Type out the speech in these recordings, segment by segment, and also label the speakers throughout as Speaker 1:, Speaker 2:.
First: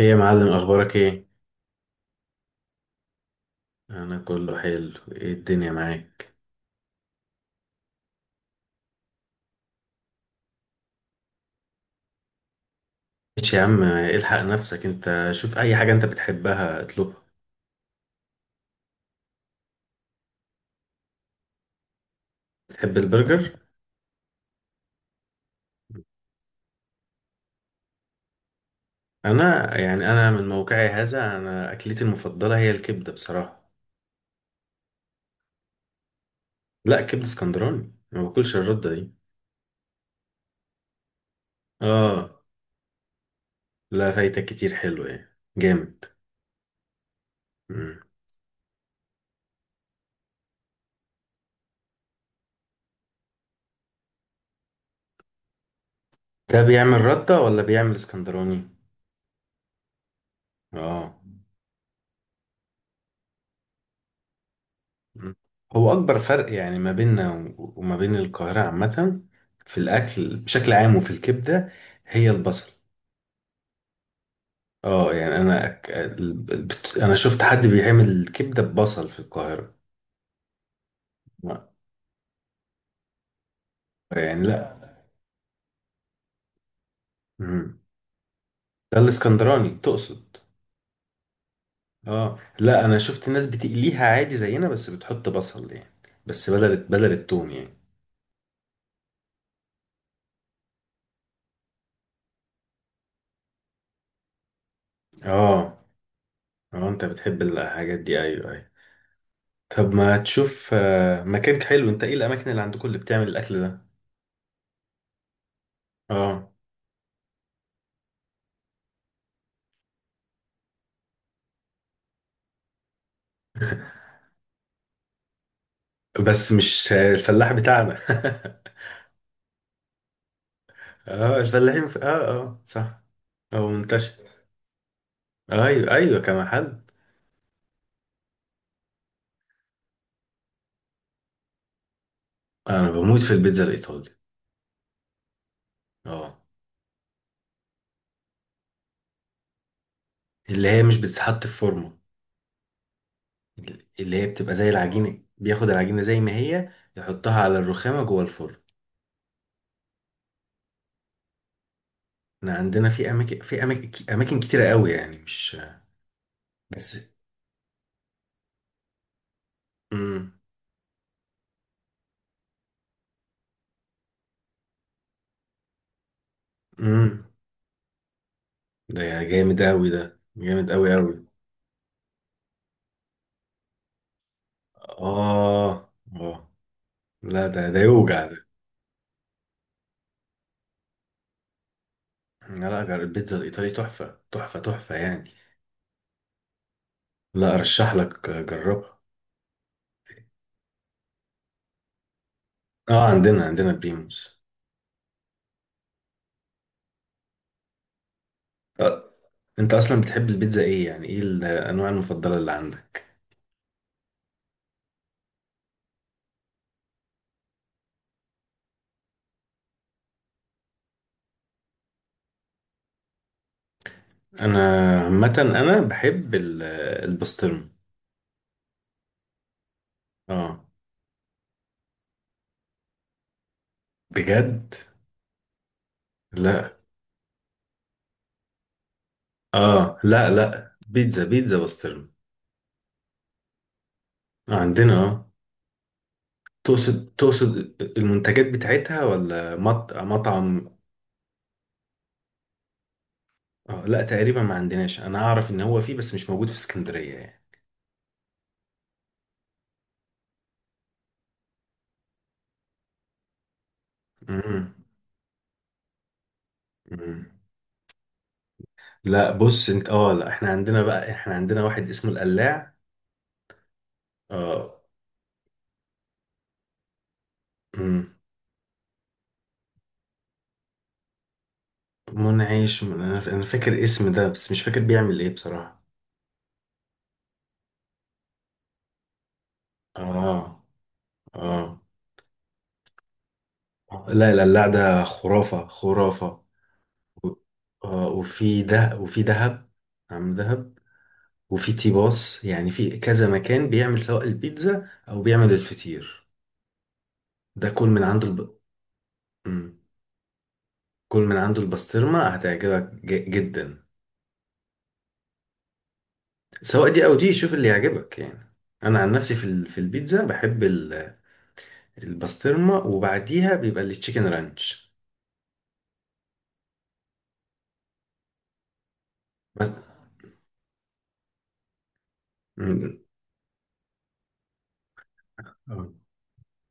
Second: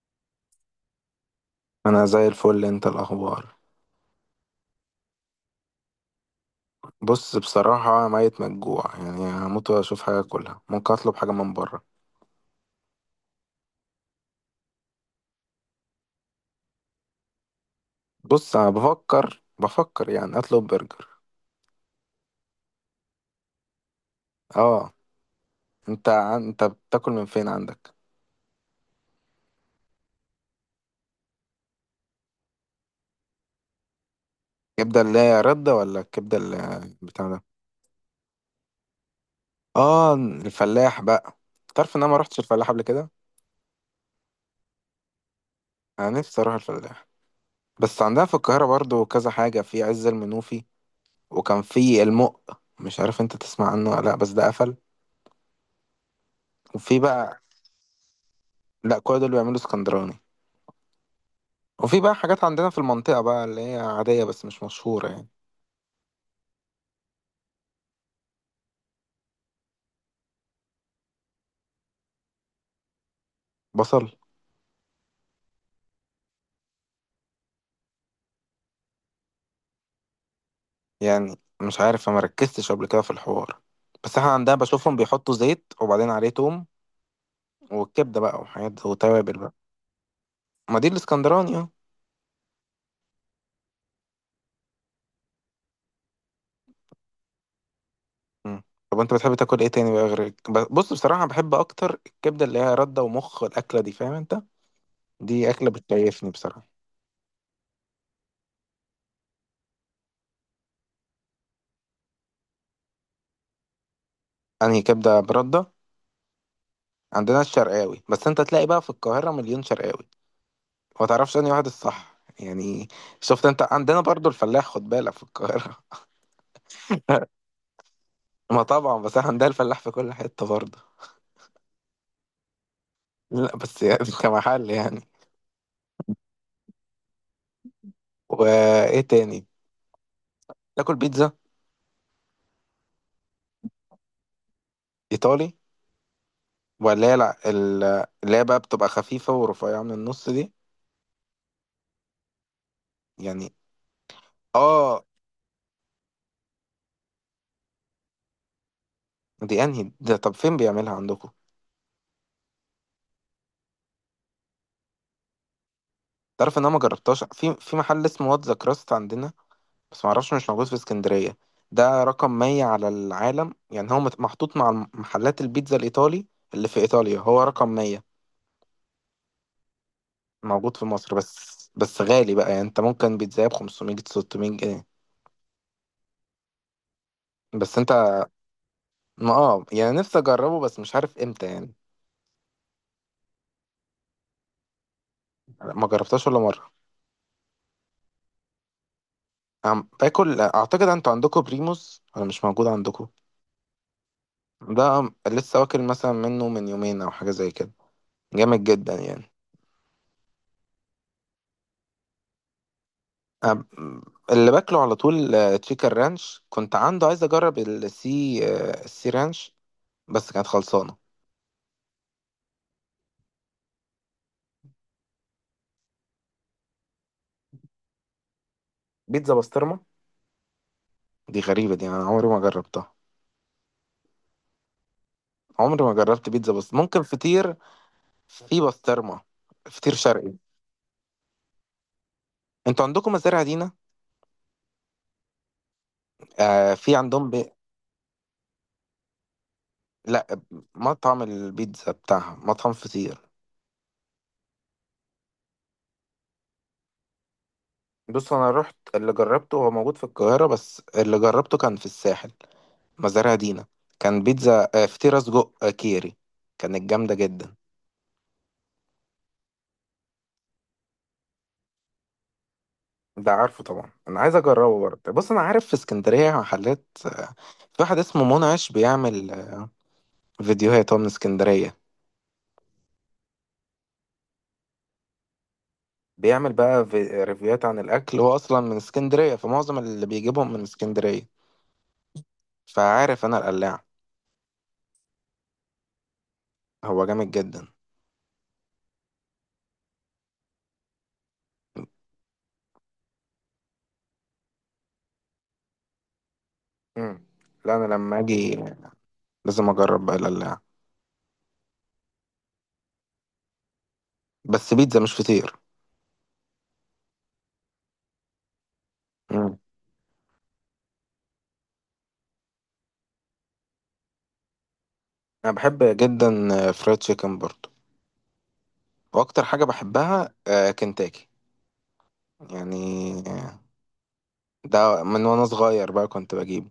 Speaker 1: ايه يا معلم، اخبارك ايه؟
Speaker 2: انا زي الفل. انت الاخبار؟
Speaker 1: انا كله حلو، ايه الدنيا معاك؟
Speaker 2: بص، بصراحه ميت مجوع، يعني هموت واشوف حاجه اكلها. ممكن اطلب حاجه من بره.
Speaker 1: ماشي يا عم، الحق نفسك، انت شوف اي حاجه انت بتحبها اطلبها.
Speaker 2: بص انا بفكر يعني اطلب برجر.
Speaker 1: بتحب البرجر؟
Speaker 2: اه. انت بتاكل من فين عندك؟
Speaker 1: انا من موقعي هذا، انا اكلتي المفضله هي الكبده بصراحه.
Speaker 2: كبده اللي هي رده ولا الكبده اللي...
Speaker 1: لا، كبده
Speaker 2: بتاع ده.
Speaker 1: اسكندراني، ما باكلش الرده دي.
Speaker 2: اه، الفلاح بقى. تعرف ان انا ما
Speaker 1: اه.
Speaker 2: رحتش الفلاح قبل كده.
Speaker 1: لا، فايتك كتير، حلو، ايه جامد.
Speaker 2: انا نفسي اروح الفلاح. بس
Speaker 1: مم.
Speaker 2: عندنا في القاهره برضو كذا حاجه، في عز المنوفي. وكان في المق، مش عارف انت تسمع عنه ولا لا، بس ده قفل.
Speaker 1: ده
Speaker 2: وفي
Speaker 1: بيعمل رده
Speaker 2: بقى...
Speaker 1: ولا بيعمل اسكندراني؟
Speaker 2: لا كل دول بيعملوا اسكندراني.
Speaker 1: اه.
Speaker 2: وفي بقى حاجات عندنا في المنطقة بقى اللي هي عادية بس مش مشهورة يعني.
Speaker 1: مم. هو أكبر فرق، يعني، ما بيننا و- وما بين القاهرة عامة، في الأكل بشكل عام وفي الكبدة، هي البصل.
Speaker 2: بصل
Speaker 1: اه، يعني، أنا أك... ال- بت... أنا شفت حد بيعمل الكبدة ببصل في القاهرة؟
Speaker 2: يعني.
Speaker 1: لا،
Speaker 2: مش عارف، ما ركزتش قبل كده في الحوار. بس احنا
Speaker 1: يعني،
Speaker 2: عندنا
Speaker 1: لا.
Speaker 2: بشوفهم بيحطوا زيت، وبعدين عليه توم،
Speaker 1: مم.
Speaker 2: والكبدة بقى وحاجات
Speaker 1: ده
Speaker 2: وتوابل بقى.
Speaker 1: الإسكندراني تقصد؟
Speaker 2: ما دي الاسكندراني اه.
Speaker 1: اه، لا، أنا شفت ناس بتقليها عادي زينا، بس بتحط بصل يعني. بس بدل التوم يعني.
Speaker 2: مم. طب انت بتحب تاكل ايه تاني بقى، غير بص بصراحة بحب اكتر الكبدة اللي هي ردة ومخ، الأكلة دي، فاهم انت؟ دي أكلة
Speaker 1: اه،
Speaker 2: بتكيفني بصراحة.
Speaker 1: اه. أنت بتحب الحاجات دي؟ أيوه، أيوه. طب ما تشوف مكان حلو. أنت إيه الأماكن اللي عندكم اللي بتعمل الأكل ده؟
Speaker 2: انهي كبدة بردة؟
Speaker 1: اه.
Speaker 2: عندنا الشرقاوي، بس انت تلاقي بقى في القاهرة مليون شرقاوي، ما تعرفش انهي واحد الصح يعني. شفت انت عندنا برضو الفلاح، خد بالك، في القاهرة.
Speaker 1: بس مش الفلاح بتاعنا.
Speaker 2: ما طبعا، بس احنا عندنا الفلاح في كل حتة برضه.
Speaker 1: اه. اه، اه، صح.
Speaker 2: لا
Speaker 1: هو
Speaker 2: بس يعني
Speaker 1: منتشر.
Speaker 2: كمحل يعني.
Speaker 1: ايوه، ايوه، كمحل.
Speaker 2: وايه تاني؟ تاكل بيتزا؟
Speaker 1: انا بموت في البيتزا الايطالي.
Speaker 2: ايطالي
Speaker 1: اه.
Speaker 2: ولا هي، لا ال- اللي هي بقى بتبقى خفيفة ورفيعة من النص دي
Speaker 1: اللي هي مش بتتحط في فورمه.
Speaker 2: يعني.
Speaker 1: اللي هي بتبقى زي
Speaker 2: اه.
Speaker 1: العجينه، بياخد العجينه زي ما هي، يحطها على الرخامه جوه الفرن.
Speaker 2: دي انهي ده؟ طب فين بيعملها عندكم؟
Speaker 1: احنا عندنا في اماكن كتيره قوي، يعني مش
Speaker 2: تعرف ان انا ما
Speaker 1: بس.
Speaker 2: جربتهاش في محل اسمه واتزا كراست عندنا، بس معرفش
Speaker 1: امم.
Speaker 2: مش موجود في اسكندرية. ده رقم 100 على العالم يعني، هو محطوط مع محلات البيتزا الإيطالي اللي في إيطاليا،
Speaker 1: امم.
Speaker 2: هو رقم 100.
Speaker 1: ده جامد قوي، ده جامد
Speaker 2: موجود في
Speaker 1: قوي
Speaker 2: مصر
Speaker 1: قوي.
Speaker 2: بس غالي بقى، يعني انت ممكن بيتزا ب 500 600 جنيه.
Speaker 1: اه، اه. لا، ده
Speaker 2: بس
Speaker 1: ده
Speaker 2: انت،
Speaker 1: يوجع.
Speaker 2: ما اه يعني نفسي اجربه بس مش عارف امتى يعني.
Speaker 1: لا، لا، البيتزا الإيطالي تحفة، تحفة، تحفة يعني.
Speaker 2: ما جربتهاش ولا مرة.
Speaker 1: لا، أرشح لك، جربها.
Speaker 2: عم باكل اعتقد، انتوا عندكم بريموس ولا مش موجود
Speaker 1: اه،
Speaker 2: عندكم؟
Speaker 1: عندنا بريموس.
Speaker 2: ده لسه واكل مثلا منه من يومين او حاجة زي كده. جامد جدا
Speaker 1: آه.
Speaker 2: يعني.
Speaker 1: انت اصلا بتحب البيتزا، ايه يعني ايه الانواع المفضلة اللي عندك؟
Speaker 2: أم- اللي باكله على طول تشيكن رانش. كنت عنده عايز اجرب السي رانش، بس كانت خلصانه.
Speaker 1: انا عامة بحب البسطرمة.
Speaker 2: بيتزا بسطرمه؟
Speaker 1: اه.
Speaker 2: دي غريبه، دي انا عمري ما جربتها.
Speaker 1: بجد؟
Speaker 2: عمري ما جربت بيتزا،
Speaker 1: لا،
Speaker 2: بس ممكن فطير في بسطرمه. فطير
Speaker 1: اه، لا،
Speaker 2: شرقي.
Speaker 1: لا، بيتزا، بيتزا بسطرمة.
Speaker 2: انتوا عندكم مزارع دينا؟
Speaker 1: آه، عندنا، اه.
Speaker 2: آه في
Speaker 1: تقصد
Speaker 2: عندهم ب...
Speaker 1: تقصد المنتجات بتاعتها ولا
Speaker 2: لا،
Speaker 1: مطعم؟
Speaker 2: مطعم البيتزا بتاعها، مطعم فطير.
Speaker 1: آه، لا، تقريبا ما عندناش، انا اعرف ان هو فيه بس مش موجود في اسكندرية يعني.
Speaker 2: بص انا رحت، اللي جربته هو موجود في القاهره، بس اللي جربته كان في الساحل، مزارع دينا. كان بيتزا،
Speaker 1: مم.
Speaker 2: فطيرة سجق كيري. كانت جامدة
Speaker 1: مم.
Speaker 2: جدا.
Speaker 1: لا، بص انت، اه، لا، احنا عندنا واحد اسمه القلاع.
Speaker 2: ده عارفه طبعا، انا عايز
Speaker 1: اه.
Speaker 2: اجربه برضه. بص انا عارف في اسكندرية محلات، في واحد
Speaker 1: مم.
Speaker 2: اسمه منعش، بيعمل فيديوهات، هو من اسكندرية.
Speaker 1: منعش، انا فاكر اسم ده بس مش فاكر بيعمل ايه بصراحة.
Speaker 2: بيعمل بقى ريفيوهات عن الاكل، هو اصلا من اسكندرية، فمعظم اللي بيجيبهم من
Speaker 1: اه،
Speaker 2: اسكندرية.
Speaker 1: اه.
Speaker 2: فعارف انا القلاع،
Speaker 1: لا، القلاع ده خرافة، خرافة.
Speaker 2: هو
Speaker 1: و-
Speaker 2: جامد جدا.
Speaker 1: اه، وفي ده، وفي دهب. عم دهب. وفي تيباس، يعني في كذا مكان بيعمل سواء البيتزا او بيعمل الفطير.
Speaker 2: مم.
Speaker 1: ده
Speaker 2: لا
Speaker 1: كل
Speaker 2: انا
Speaker 1: من
Speaker 2: لما
Speaker 1: عنده.
Speaker 2: اجي لازم
Speaker 1: مم.
Speaker 2: اجرب بقى القلاع،
Speaker 1: كل من عنده البسطرمة هتعجبك جدا.
Speaker 2: بس بيتزا مش فطير.
Speaker 1: سواء دي او دي، شوف اللي يعجبك يعني. انا عن نفسي
Speaker 2: مم.
Speaker 1: في البيتزا بحب البسطرمه، وبعديها بيبقى التشيكن رانش.
Speaker 2: انا بحب جدا فرايد تشيكن برضه. واكتر حاجه
Speaker 1: بس.
Speaker 2: بحبها كنتاكي يعني.
Speaker 1: مم.
Speaker 2: آه، ده من وانا
Speaker 1: آه.
Speaker 2: صغير بقى كنت بجيبه.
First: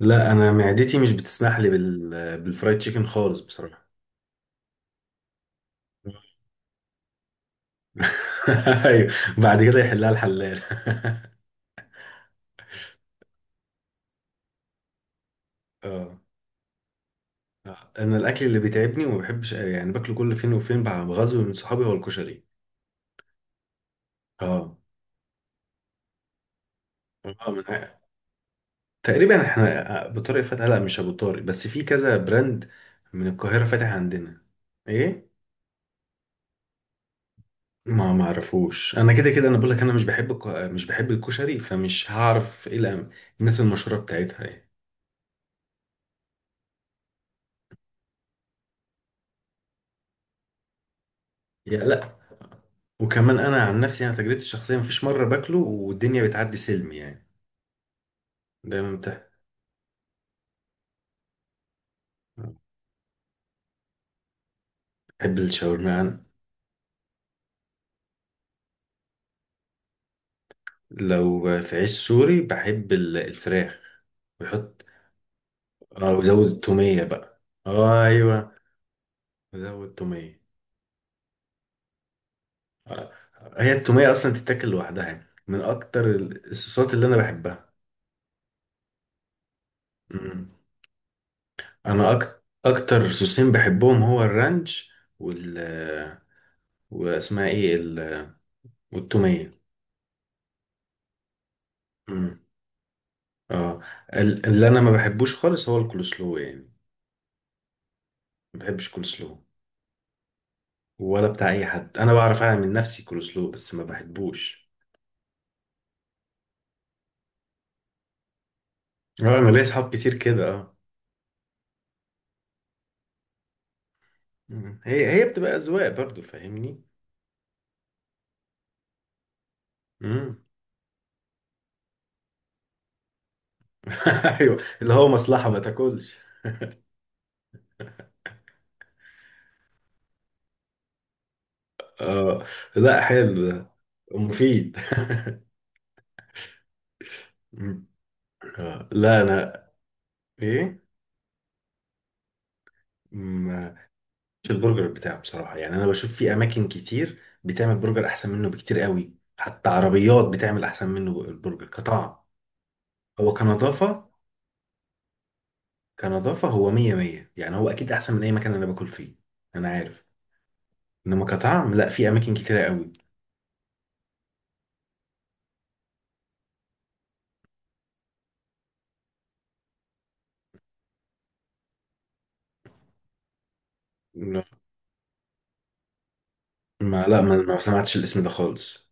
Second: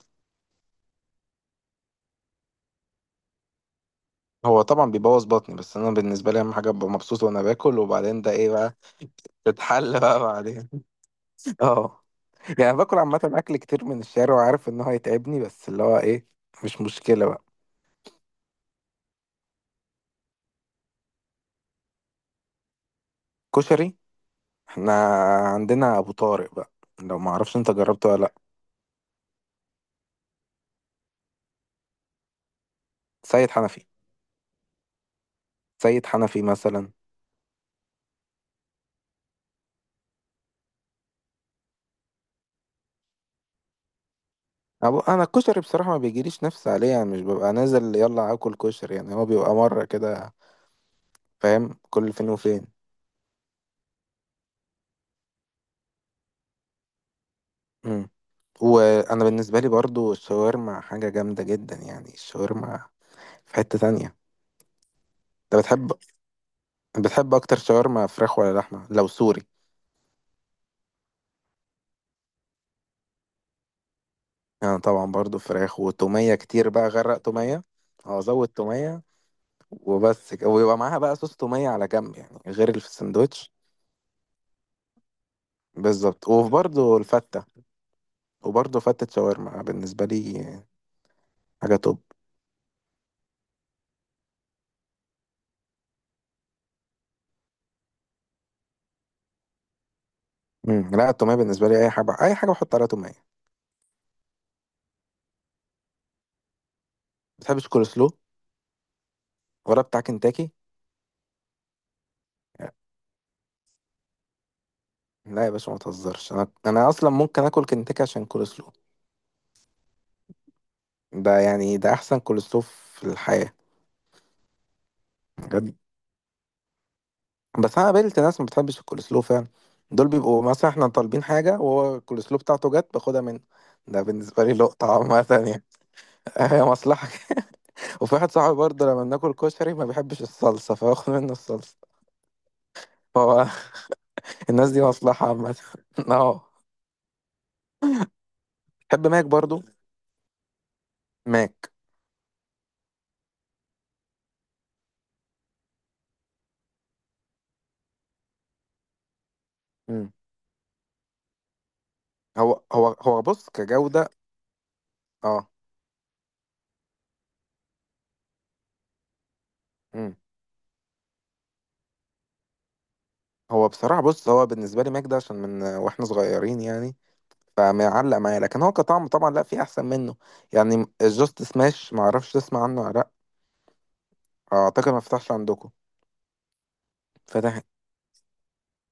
Speaker 1: لا، انا معدتي مش بتسمح لي بالفرايد تشيكن خالص بصراحه.
Speaker 2: هو طبعا بيبوظ بطني، بس انا بالنسبه لي اهم حاجه ابقى مبسوط وانا باكل، وبعدين ده ايه بقى،
Speaker 1: ايوه. بعد كده
Speaker 2: تتحل
Speaker 1: يحلها
Speaker 2: بقى
Speaker 1: الحلال.
Speaker 2: بعدين. اه. يعني باكل عامه اكل كتير من الشارع، وعارف ان هو هيتعبني، بس اللي هو
Speaker 1: اه.
Speaker 2: ايه، مش مشكله بقى.
Speaker 1: انا الاكل اللي بيتعبني وما بحبش، يعني، باكله كل فين وفين، بغزو من صحابي، هو الكشري.
Speaker 2: كشري.
Speaker 1: اه.
Speaker 2: احنا عندنا ابو طارق بقى، لو ما
Speaker 1: اه،
Speaker 2: اعرفش انت جربته ولا لا.
Speaker 1: تقريبا احنا. ابو طارق فتح، لا، مش ابو طارق، بس في كذا براند من
Speaker 2: سيد
Speaker 1: القاهره
Speaker 2: حنفي،
Speaker 1: فاتح عندنا. ايه؟
Speaker 2: سيد حنفي مثلا.
Speaker 1: ما معرفوش، انا كده كده انا بقول لك، انا مش بحب مش بحب الكشري، فمش هعرف ايه الناس المشهوره بتاعتها ايه؟
Speaker 2: انا الكشري بصراحه ما بيجيليش نفس عليه يعني، مش ببقى نازل يلا اكل كشري يعني، هو بيبقى مره كده فاهم،
Speaker 1: يا
Speaker 2: كل
Speaker 1: لا.
Speaker 2: فين وفين.
Speaker 1: وكمان انا عن نفسي تجربتي الشخصيه مفيش مره باكله والدنيا بتعدي سلم يعني.
Speaker 2: امم.
Speaker 1: دايما
Speaker 2: وانا
Speaker 1: بتاع.
Speaker 2: بالنسبه لي برضو الشاورما حاجه جامده جدا يعني، الشاورما، في حته تانية.
Speaker 1: بحب
Speaker 2: انت بتحب،
Speaker 1: الشاورما أنا.
Speaker 2: بتحب اكتر شاورما فراخ ولا لحمه لو سوري؟
Speaker 1: لو في عيش سوري، بحب الفراخ.
Speaker 2: انا
Speaker 1: ويحط.
Speaker 2: طبعا برضو فراخ
Speaker 1: اه،
Speaker 2: وتوميه
Speaker 1: وزود
Speaker 2: كتير بقى،
Speaker 1: التوميه
Speaker 2: غرق
Speaker 1: بقى،
Speaker 2: توميه، او ازود
Speaker 1: ايوه.
Speaker 2: توميه.
Speaker 1: زود
Speaker 2: وبس
Speaker 1: توميه.
Speaker 2: كده. ويبقى معاها بقى صوص توميه على جنب يعني، غير اللي في
Speaker 1: آه،
Speaker 2: السندوتش.
Speaker 1: هي التومية أصلا تتاكل لوحدها، يعني من أكتر
Speaker 2: بالظبط.
Speaker 1: الصوصات
Speaker 2: وبرضو
Speaker 1: اللي أنا
Speaker 2: الفته،
Speaker 1: بحبها.
Speaker 2: وبرضه فتة شاورما بالنسبة لي
Speaker 1: مم.
Speaker 2: حاجه توب.
Speaker 1: أكتر صوصين بحبهم هو الرانش وال واسمها إيه والتومية.
Speaker 2: امم. لا التوميه بالنسبه لي، اي حاجه، اي
Speaker 1: مم.
Speaker 2: حاجه بحط عليها توميه.
Speaker 1: اه. اللي أنا ما بحبوش خالص هو الكولسلو يعني.
Speaker 2: بتحب الكول سلو،
Speaker 1: ما بحبش كولسلو.
Speaker 2: ولا بتاع كنتاكي؟
Speaker 1: ولا بتاع أي حد، أنا بعرف أعمل من نفسي كولسلو بس ما بحبوش.
Speaker 2: لا يا باشا ما تهزرش، انا اصلا ممكن اكل كنتاكي عشان كول سلو.
Speaker 1: اه، أنا ليا صحاب كتير كده، اه.
Speaker 2: ده يعني ده احسن كول سلو في الحياه.
Speaker 1: مم. هي بتبقى
Speaker 2: بجد.
Speaker 1: أذواق برضو، فاهمني.
Speaker 2: بس انا قابلت ناس ما بتحبش الكول سلو فعلا. دول
Speaker 1: مم.
Speaker 2: بيبقوا مثلا احنا طالبين حاجه، وهو الكول سلو بتاعته جت باخدها منه. ده بالنسبه لي
Speaker 1: ايوه،
Speaker 2: لقطه
Speaker 1: اللي هو
Speaker 2: عامه
Speaker 1: مصلحة ما
Speaker 2: يعني.
Speaker 1: تاكلش.
Speaker 2: هي مصلحه. وفي واحد صاحبي برضه لما بناكل كشري ما بيحبش الصلصه، فباخد منه الصلصه.
Speaker 1: آه، لا،
Speaker 2: فهو،
Speaker 1: حلو ده.
Speaker 2: الناس
Speaker 1: مفيد.
Speaker 2: دي مصلحه عامه. اه.
Speaker 1: مم. آه،
Speaker 2: بحب
Speaker 1: لا،
Speaker 2: ماك برضو.
Speaker 1: انا. ايه؟
Speaker 2: ماك.
Speaker 1: مم، مش البرجر بتاعه بصراحه، يعني انا بشوف في اماكن كتير بتعمل برجر احسن منه بكتير قوي، حتى
Speaker 2: مم.
Speaker 1: عربيات بتعمل احسن منه البرجر كطعم.
Speaker 2: هو
Speaker 1: هو
Speaker 2: بص، كجودة،
Speaker 1: كنظافه.
Speaker 2: اه.
Speaker 1: كنظافه هو مية مية، يعني هو اكيد احسن من اي مكان انا باكل فيه. انا عارف.
Speaker 2: مم.
Speaker 1: انما كطعم، لا، في اماكن كتيره قوي.
Speaker 2: هو بصراحة، بص، هو بالنسبة لي ماك ده عشان من واحنا صغيرين يعني، فمعلق معايا. لكن هو كطعم طبعا، لا في احسن منه يعني. الجاست سماش، ما اعرفش تسمع عنه ولا لا، اعتقد ما فتحش عندكم.
Speaker 1: ما، لا، ما
Speaker 2: فتح؟
Speaker 1: سمعتش الاسم ده خالص.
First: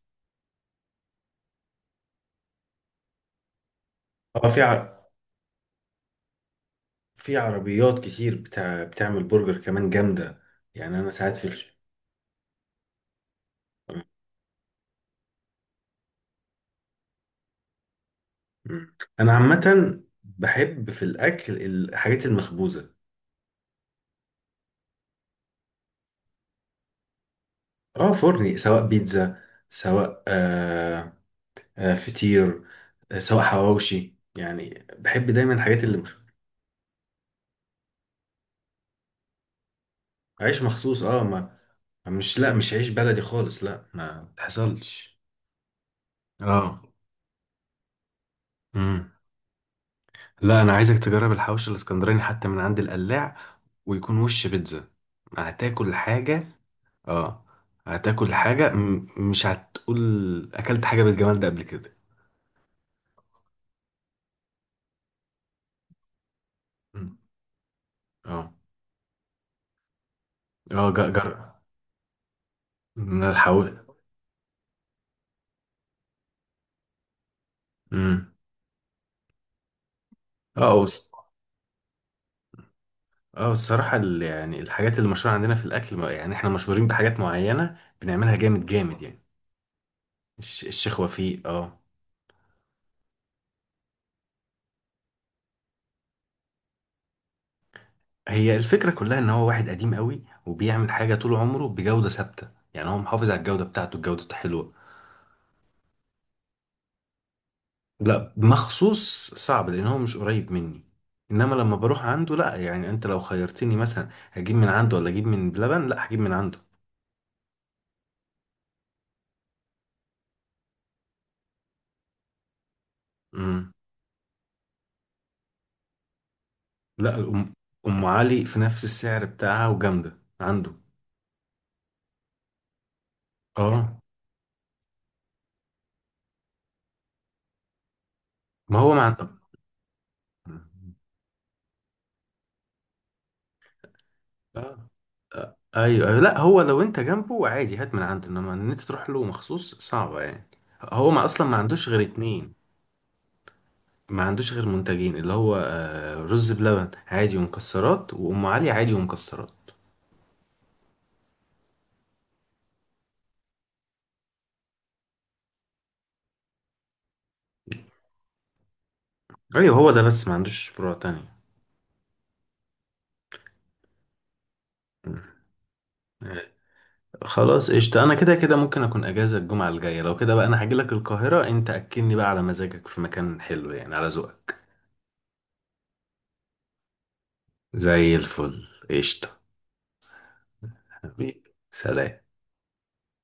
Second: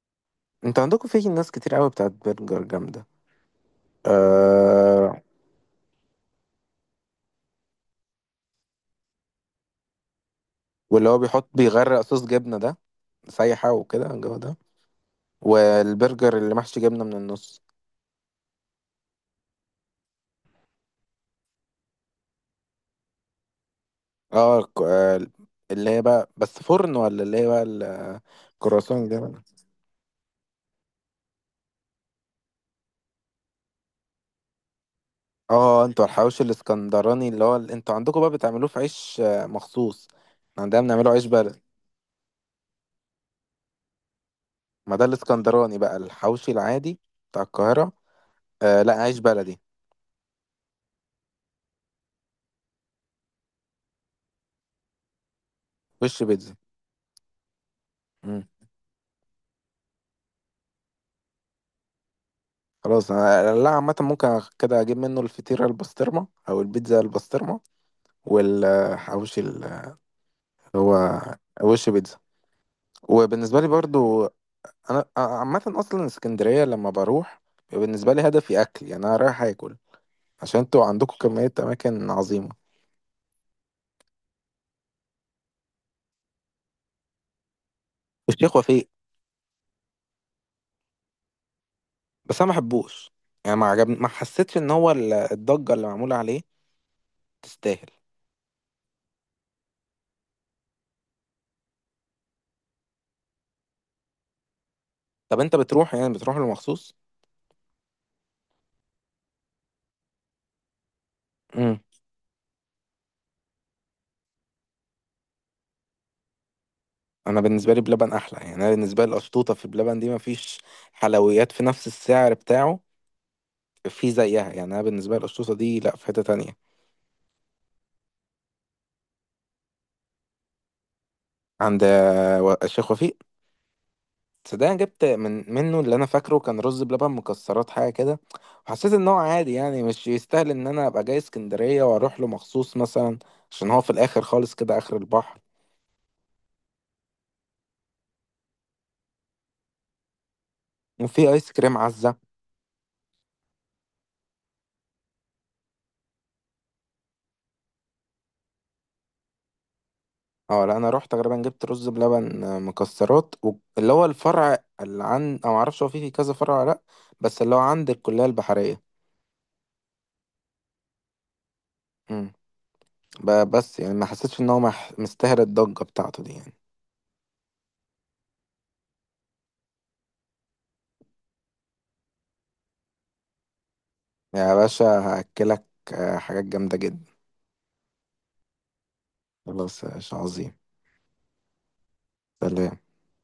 Speaker 2: انت عندكم في ناس كتير قوي بتاعت برجر جامدة.
Speaker 1: اه،
Speaker 2: آه...
Speaker 1: في عربيات كتير بتاع بتعمل برجر كمان جامدة. يعني
Speaker 2: واللي
Speaker 1: أنا
Speaker 2: هو
Speaker 1: ساعات في
Speaker 2: بيحط،
Speaker 1: الش...
Speaker 2: بيغرق صوص جبنة ده، سايحة وكده، الجو ده. والبرجر اللي محشي جبنة من النص.
Speaker 1: مم. أنا عامة بحب في الأكل الحاجات المخبوزة.
Speaker 2: اه، اللي هي بقى بس فرن، ولا اللي هي بقى
Speaker 1: اه، فرني، سواء
Speaker 2: الكرواسون دي
Speaker 1: بيتزا،
Speaker 2: بقى؟
Speaker 1: سواء فطير، سواء حواوشي، يعني بحب دايما الحاجات
Speaker 2: اه
Speaker 1: اللي
Speaker 2: انتوا
Speaker 1: مخ...
Speaker 2: الحواوشي الاسكندراني اللي هو انتوا عندكم بقى بتعملوه في عيش مخصوص. احنا
Speaker 1: عيش
Speaker 2: عندنا
Speaker 1: مخصوص،
Speaker 2: بنعمله
Speaker 1: اه،
Speaker 2: عيش
Speaker 1: ما.
Speaker 2: بلد.
Speaker 1: مش لا مش عيش بلدي خالص، لا، ما
Speaker 2: ما ده
Speaker 1: تحصلش.
Speaker 2: الاسكندراني بقى الحواوشي
Speaker 1: اه.
Speaker 2: العادي بتاع القاهرة. آه لا،
Speaker 1: مم.
Speaker 2: عيش بلدي.
Speaker 1: لا، انا عايزك تجرب الحوش الاسكندراني حتى من عند القلاع. ويكون وش بيتزا. هتاكل
Speaker 2: وش
Speaker 1: حاجه.
Speaker 2: بيتزا.
Speaker 1: اه. هتاكل
Speaker 2: مم.
Speaker 1: حاجه، مش هتقول اكلت حاجه بالجمال ده قبل كده.
Speaker 2: خلاص انا، لا عامة ممكن كده اجيب منه الفطيرة البسطرمة او البيتزا
Speaker 1: مم.
Speaker 2: البسطرمة.
Speaker 1: اه،
Speaker 2: والحواوشي اللي
Speaker 1: اه، جر،
Speaker 2: هو
Speaker 1: جر.
Speaker 2: وش بيتزا.
Speaker 1: من
Speaker 2: وبالنسبة لي
Speaker 1: الحوش.
Speaker 2: برضو، انا عامه اصلا اسكندريه لما بروح بيبقى بالنسبه لي
Speaker 1: امم.
Speaker 2: هدفي اكل يعني، انا رايح اكل، عشان
Speaker 1: اه،
Speaker 2: انتوا عندكم كميه اماكن عظيمه.
Speaker 1: اه، الصراحه يعني الحاجات اللي مشهوره عندنا في الاكل، يعني احنا مشهورين بحاجات معينه بنعملها
Speaker 2: والشيخ
Speaker 1: جامد
Speaker 2: وفيق،
Speaker 1: جامد، يعني. الشيخ وفيق، اه.
Speaker 2: بس انا ما بحبوش يعني، ما عجبني، ما حسيتش ان هو الضجه اللي معموله عليه تستاهل.
Speaker 1: هي الفكرة كلها ان هو واحد قديم قوي وبيعمل حاجة طول عمره بجودة ثابتة. يعني هو محافظ على الجودة بتاعته، الجودة حلوة.
Speaker 2: طب انت بتروح يعني، بتروح له مخصوص؟
Speaker 1: لا، مخصوص صعب لان هو مش قريب مني. انما لما
Speaker 2: امم.
Speaker 1: بروح عنده، لا، يعني انت لو خيرتني مثلا هجيب من عنده ولا اجيب من بلبن، لا، هجيب من عنده.
Speaker 2: انا بالنسبه لي بلبن احلى، يعني انا بالنسبه لي القشطوطه في بلبن دي، ما فيش حلويات في نفس السعر بتاعه
Speaker 1: امم.
Speaker 2: في زيها يعني. انا بالنسبه لي القشطوطه دي لا في حته تانية.
Speaker 1: لا، أم علي في نفس السعر بتاعها وجامدة عنده.
Speaker 2: عند الشيخ وفيق،
Speaker 1: اه،
Speaker 2: صدق أنا جبت من منه، اللي انا فاكره كان رز بلبن مكسرات حاجه كده،
Speaker 1: ما
Speaker 2: وحسيت
Speaker 1: هو، ما
Speaker 2: ان هو
Speaker 1: عنده.
Speaker 2: عادي يعني، مش يستاهل ان انا ابقى جاي اسكندريه واروح له مخصوص مثلا، عشان هو في الاخر خالص كده،
Speaker 1: آه.
Speaker 2: اخر البحر.
Speaker 1: آه. ايوه، أيوة. لا، هو لو انت جنبه عادي هات من عنده، انما ان انت تروح له مخصوص صعبه يعني. هو ما
Speaker 2: وفي
Speaker 1: اصلا
Speaker 2: ايس
Speaker 1: ما
Speaker 2: كريم
Speaker 1: عندوش غير
Speaker 2: عزه.
Speaker 1: اتنين. ما عندوش غير منتجين، اللي هو رز بلبن عادي ومكسرات، وام علي عادي ومكسرات.
Speaker 2: اه لا، انا رحت غالبا، جبت رز بلبن مكسرات اللي هو الفرع اللي عن، او معرفش هو في كذا فرع ولا لا، بس اللي هو عند الكليه البحريه.
Speaker 1: ايوه، هو ده، بس ما عندوش فروع تانية.
Speaker 2: امم. بس يعني ما حسيتش ان هو
Speaker 1: مم.
Speaker 2: مستاهل الضجه بتاعته دي يعني.
Speaker 1: خلاص، قشطة. انا كده كده ممكن اكون اجازة الجمعة الجاية، لو كده بقى انا هاجيلك القاهرة، انت اكلني بقى على مزاجك في مكان حلو، يعني على
Speaker 2: يا
Speaker 1: ذوقك.
Speaker 2: باشا هاكلك حاجات جامده جدا.
Speaker 1: زي الفل، قشطة.
Speaker 2: خلاص يا باشا، عظيم.
Speaker 1: حبيبي. سلام.
Speaker 2: سلام.